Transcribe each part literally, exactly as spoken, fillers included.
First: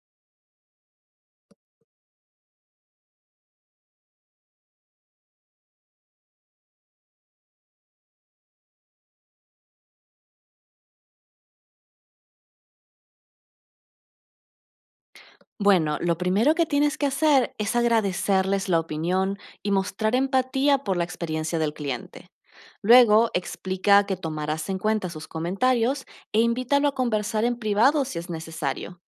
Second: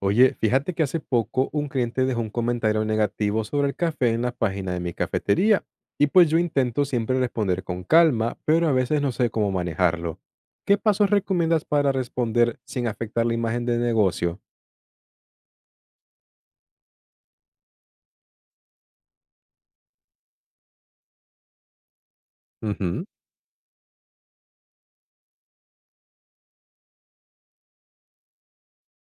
Oye, fíjate que hace poco un cliente dejó un comentario negativo sobre el café en la página de mi cafetería. Y pues yo intento siempre responder con calma, pero a veces no sé cómo manejarlo. ¿Qué pasos recomiendas para responder sin afectar la imagen del negocio? Bueno, lo primero que tienes que hacer es agradecerles la opinión y mostrar empatía por la experiencia del cliente. Ujú. Luego, explica que tomarás en cuenta sus comentarios e invítalo a conversar en privado si es necesario.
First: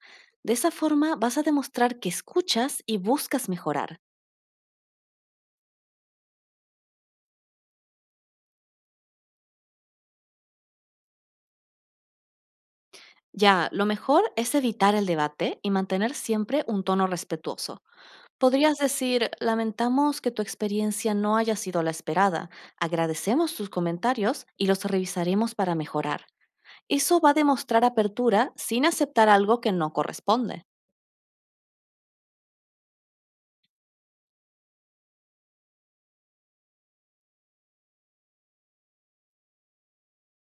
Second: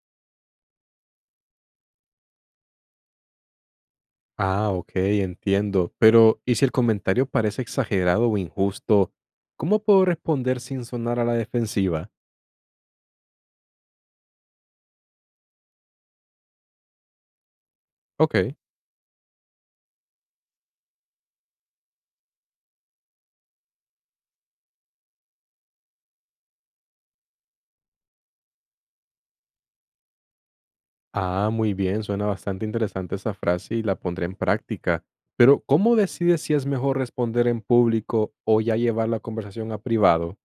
De esa forma vas a demostrar que escuchas y buscas mejorar. Ah, ok, entiendo. Pero, ¿y si el comentario parece exagerado o injusto? ¿Cómo puedo responder sin sonar a la defensiva? Ya, lo mejor es evitar el debate y mantener siempre un tono respetuoso. Ok. Podrías decir, lamentamos que tu experiencia no haya sido la esperada, agradecemos tus comentarios y los revisaremos para mejorar. Eso va a demostrar apertura sin aceptar algo que no corresponde. Ah, muy bien, suena bastante interesante esa frase y la pondré en práctica. Pero, ¿cómo decides si es mejor responder en público o ya llevar la conversación a privado?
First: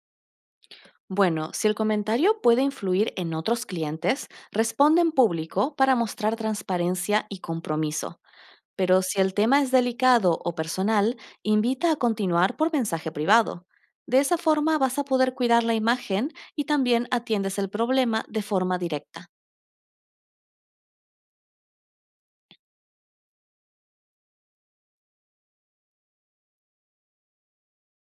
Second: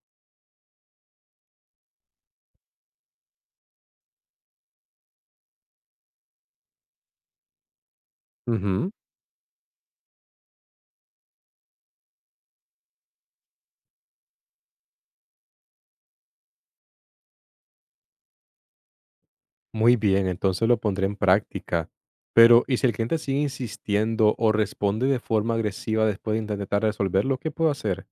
Bueno, si el comentario puede influir en otros clientes, responde en público para mostrar transparencia y compromiso. Ujú. Pero si el tema es delicado o personal, invita a continuar por mensaje privado. De esa forma vas a poder cuidar la imagen y también atiendes el problema de forma directa. Muy bien, entonces lo pondré en práctica. Pero, ¿y si el cliente sigue insistiendo o responde de forma agresiva después de intentar resolverlo, qué puedo hacer?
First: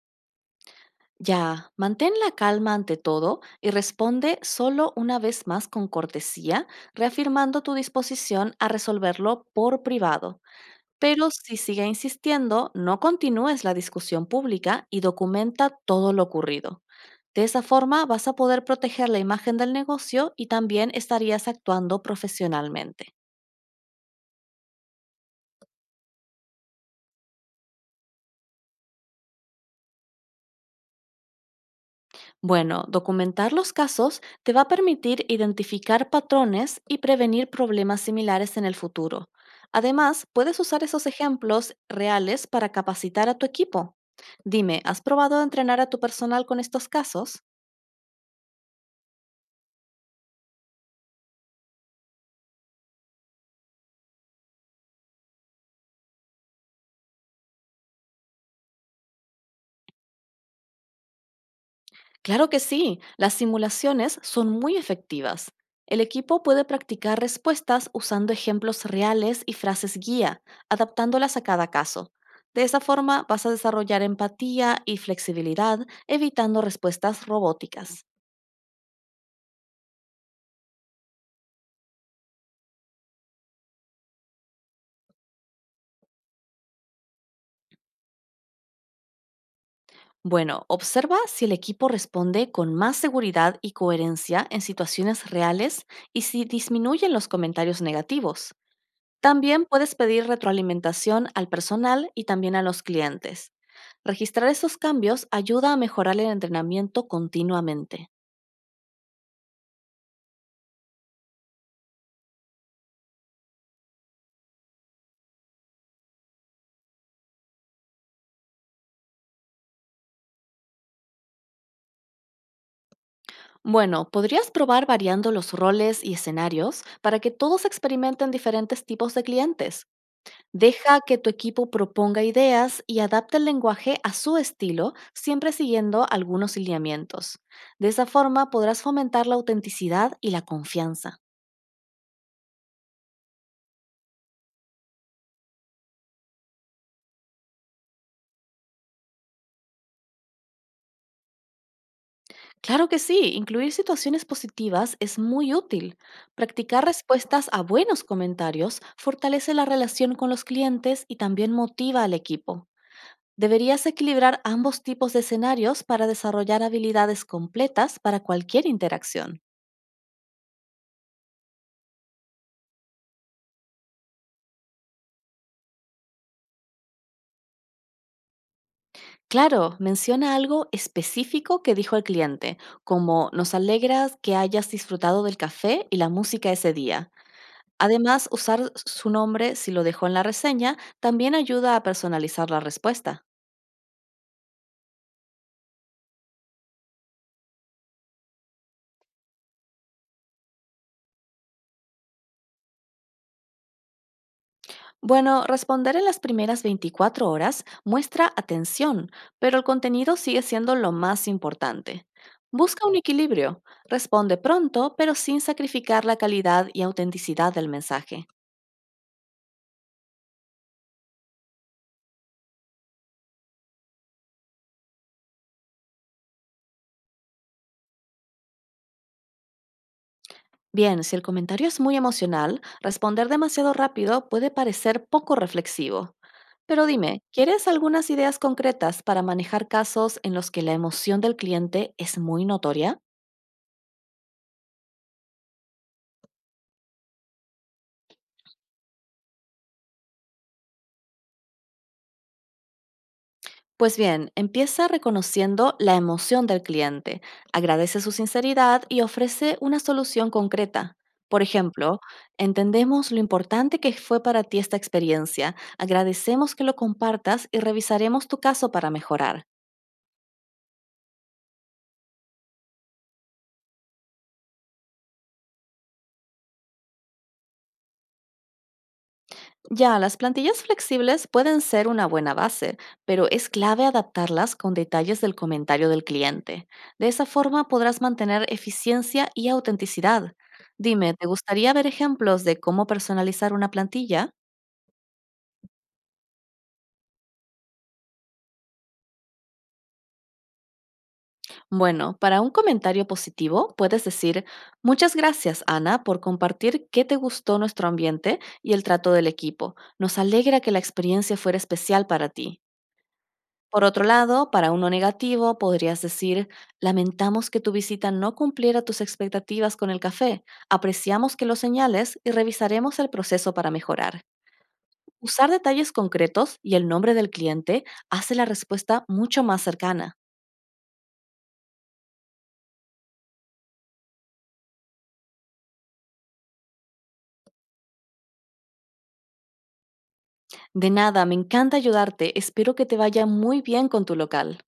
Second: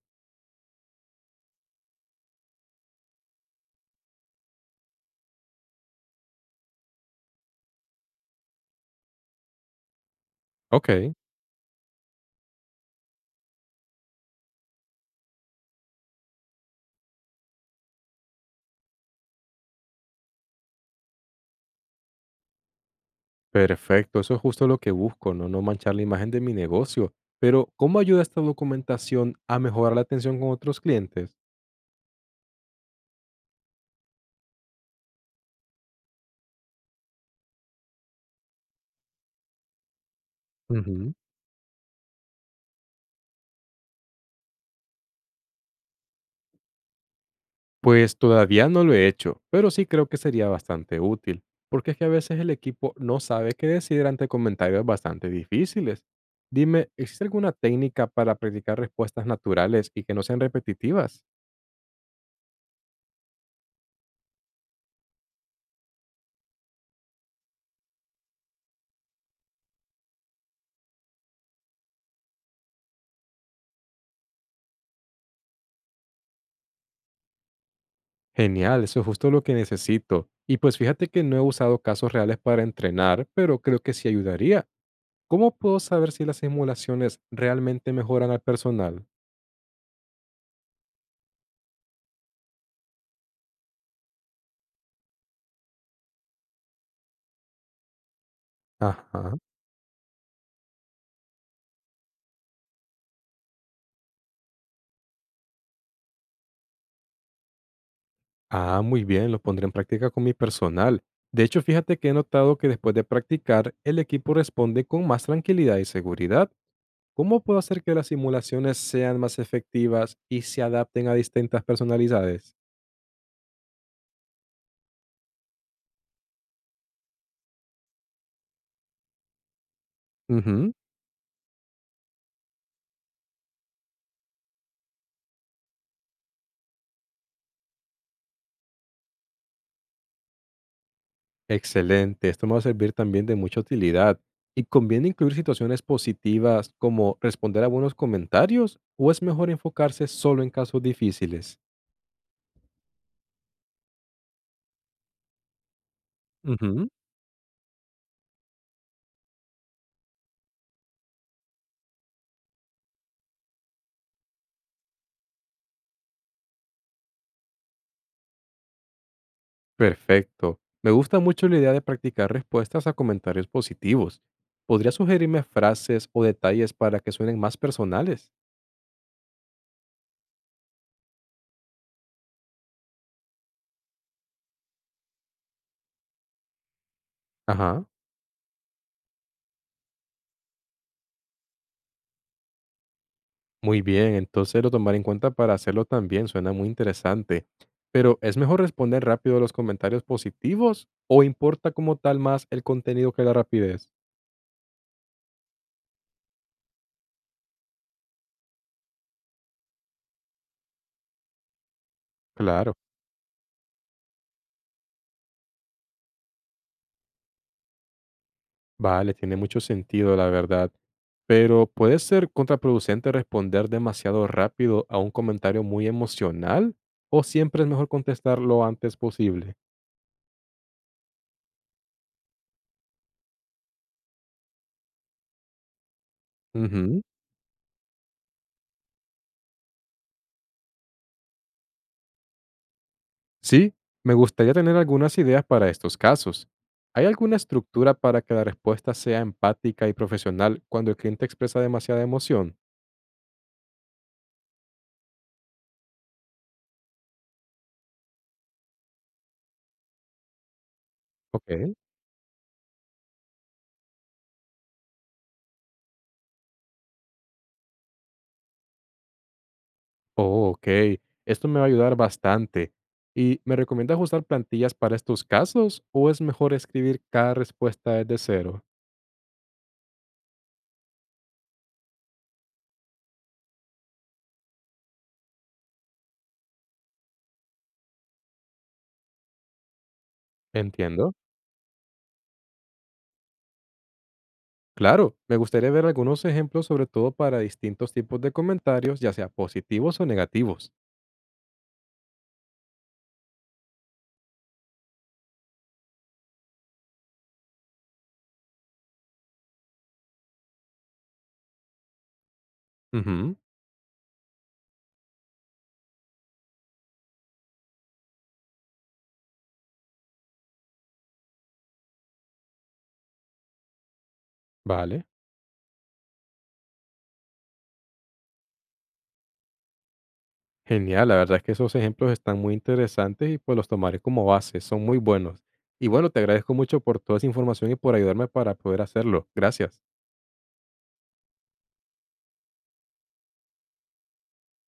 Ya, mantén la calma ante todo y responde solo una vez más con cortesía, reafirmando tu disposición a resolverlo por privado. Ok, Pero si sigue insistiendo, no continúes la discusión pública y documenta todo lo ocurrido. De esa forma vas a poder proteger la imagen del negocio y también estarías actuando profesionalmente. perfecto, eso es justo lo que busco, no, no manchar la imagen de mi negocio. Pero, ¿cómo ayuda esta documentación a mejorar la atención con otros clientes? Bueno, documentar los casos te va a permitir identificar patrones y prevenir problemas similares en el futuro. Además, puedes usar esos Ujú. ejemplos reales para capacitar a tu equipo. Dime, ¿has probado entrenar a tu personal con estos casos? Pues todavía no lo he hecho, pero sí creo que sería bastante útil, porque es que a veces el equipo no sabe qué decir ante comentarios bastante difíciles. Dime, ¿existe alguna técnica para practicar respuestas naturales y que no sean repetitivas? Claro que sí, las simulaciones son muy efectivas. El equipo puede practicar respuestas usando ejemplos reales y frases guía, adaptándolas a cada caso. De esa forma vas a desarrollar empatía y flexibilidad, evitando respuestas robóticas. Genial, eso es justo lo que necesito. Y pues fíjate que no he usado casos reales para entrenar, pero creo que sí ayudaría. ¿Cómo puedo saber si las simulaciones realmente mejoran al personal? Bueno, observa si el equipo responde con más seguridad y coherencia en situaciones reales y si disminuyen los comentarios negativos. Ajá. También puedes pedir retroalimentación al personal y también a los clientes. Registrar esos cambios ayuda a mejorar el entrenamiento continuamente. Ah, muy bien, lo pondré en práctica con mi personal. De hecho, fíjate que he notado que después de practicar, el equipo responde con más tranquilidad y seguridad. ¿Cómo puedo hacer que las simulaciones sean más efectivas y se adapten a distintas personalidades? Bueno, podrías probar variando los roles y escenarios para que todos experimenten diferentes tipos de clientes. Ujú. Deja que tu equipo proponga ideas y adapte el lenguaje a su estilo, siempre siguiendo algunos lineamientos. De esa forma podrás fomentar la autenticidad y la confianza. Excelente, esto me va a servir también de mucha utilidad. ¿Y conviene incluir situaciones positivas como responder a buenos comentarios o es mejor enfocarse solo en casos difíciles? Claro que sí, incluir situaciones positivas es muy útil. Practicar Ujú. respuestas a buenos comentarios fortalece la relación con los clientes y también motiva al equipo. Deberías equilibrar ambos tipos de escenarios para desarrollar habilidades completas para cualquier interacción. Perfecto. Me gusta mucho la idea de practicar respuestas a comentarios positivos. ¿Podría sugerirme frases o detalles para que suenen más personales? Claro, menciona algo específico que dijo el cliente, como nos alegra que hayas disfrutado del café y la música ese día. Ajá. Además, usar su nombre si lo dejó en la reseña también ayuda a personalizar la respuesta. Muy bien, entonces lo tomaré en cuenta para hacerlo también. Suena muy interesante. Pero, ¿es mejor responder rápido a los comentarios positivos o importa como tal más el contenido que la rapidez? Bueno, responder en las primeras veinticuatro horas muestra atención, pero el contenido sigue siendo lo más importante. Claro. Busca un equilibrio. Responde pronto, pero sin sacrificar la calidad y autenticidad del mensaje. Vale, tiene mucho sentido, la verdad. Pero puede ser contraproducente responder demasiado rápido a un comentario muy emocional o siempre es mejor contestar lo antes posible. Bien, si el comentario es muy emocional, responder demasiado rápido puede parecer poco reflexivo. Pero Ujú. dime, ¿quieres algunas ideas concretas para manejar casos en los que la emoción del cliente es muy notoria? Sí, me gustaría tener algunas ideas para estos casos. ¿Hay alguna estructura para que la respuesta sea empática y profesional cuando el cliente expresa demasiada emoción? Pues bien, empieza reconociendo la emoción del cliente, agradece su sinceridad y ofrece una solución concreta. Por Ok. ejemplo, entendemos lo importante que fue para ti esta experiencia, agradecemos que lo compartas y revisaremos tu caso para mejorar. Oh, ok. Esto me va a ayudar bastante. ¿Y me recomiendas usar plantillas para estos casos o es mejor escribir cada respuesta desde cero? Ya, las plantillas flexibles pueden ser una buena base, pero es clave adaptarlas con detalles del comentario del cliente. De esa forma podrás mantener eficiencia y autenticidad. Entiendo. Dime, ¿te gustaría ver ejemplos de cómo personalizar una plantilla? Claro, me gustaría ver algunos ejemplos, sobre todo para distintos tipos de comentarios, ya sea positivos o negativos. Bueno, para un comentario positivo puedes decir, muchas gracias Ana por compartir qué te gustó nuestro ambiente y el trato del equipo. Nos alegra que la experiencia fuera especial para ti. Ujú. Por otro lado, para uno negativo, podrías decir, lamentamos que tu visita no cumpliera tus expectativas con el café, apreciamos que lo señales y revisaremos el proceso para mejorar. Vale. Usar detalles concretos y el nombre del cliente hace la respuesta mucho más cercana. Genial, la verdad es que esos ejemplos están muy interesantes y pues los tomaré como base, son muy buenos. Y bueno, te agradezco mucho por toda esa información y por ayudarme para poder hacerlo. Gracias. De nada, me encanta ayudarte, espero que te vaya muy bien con tu local.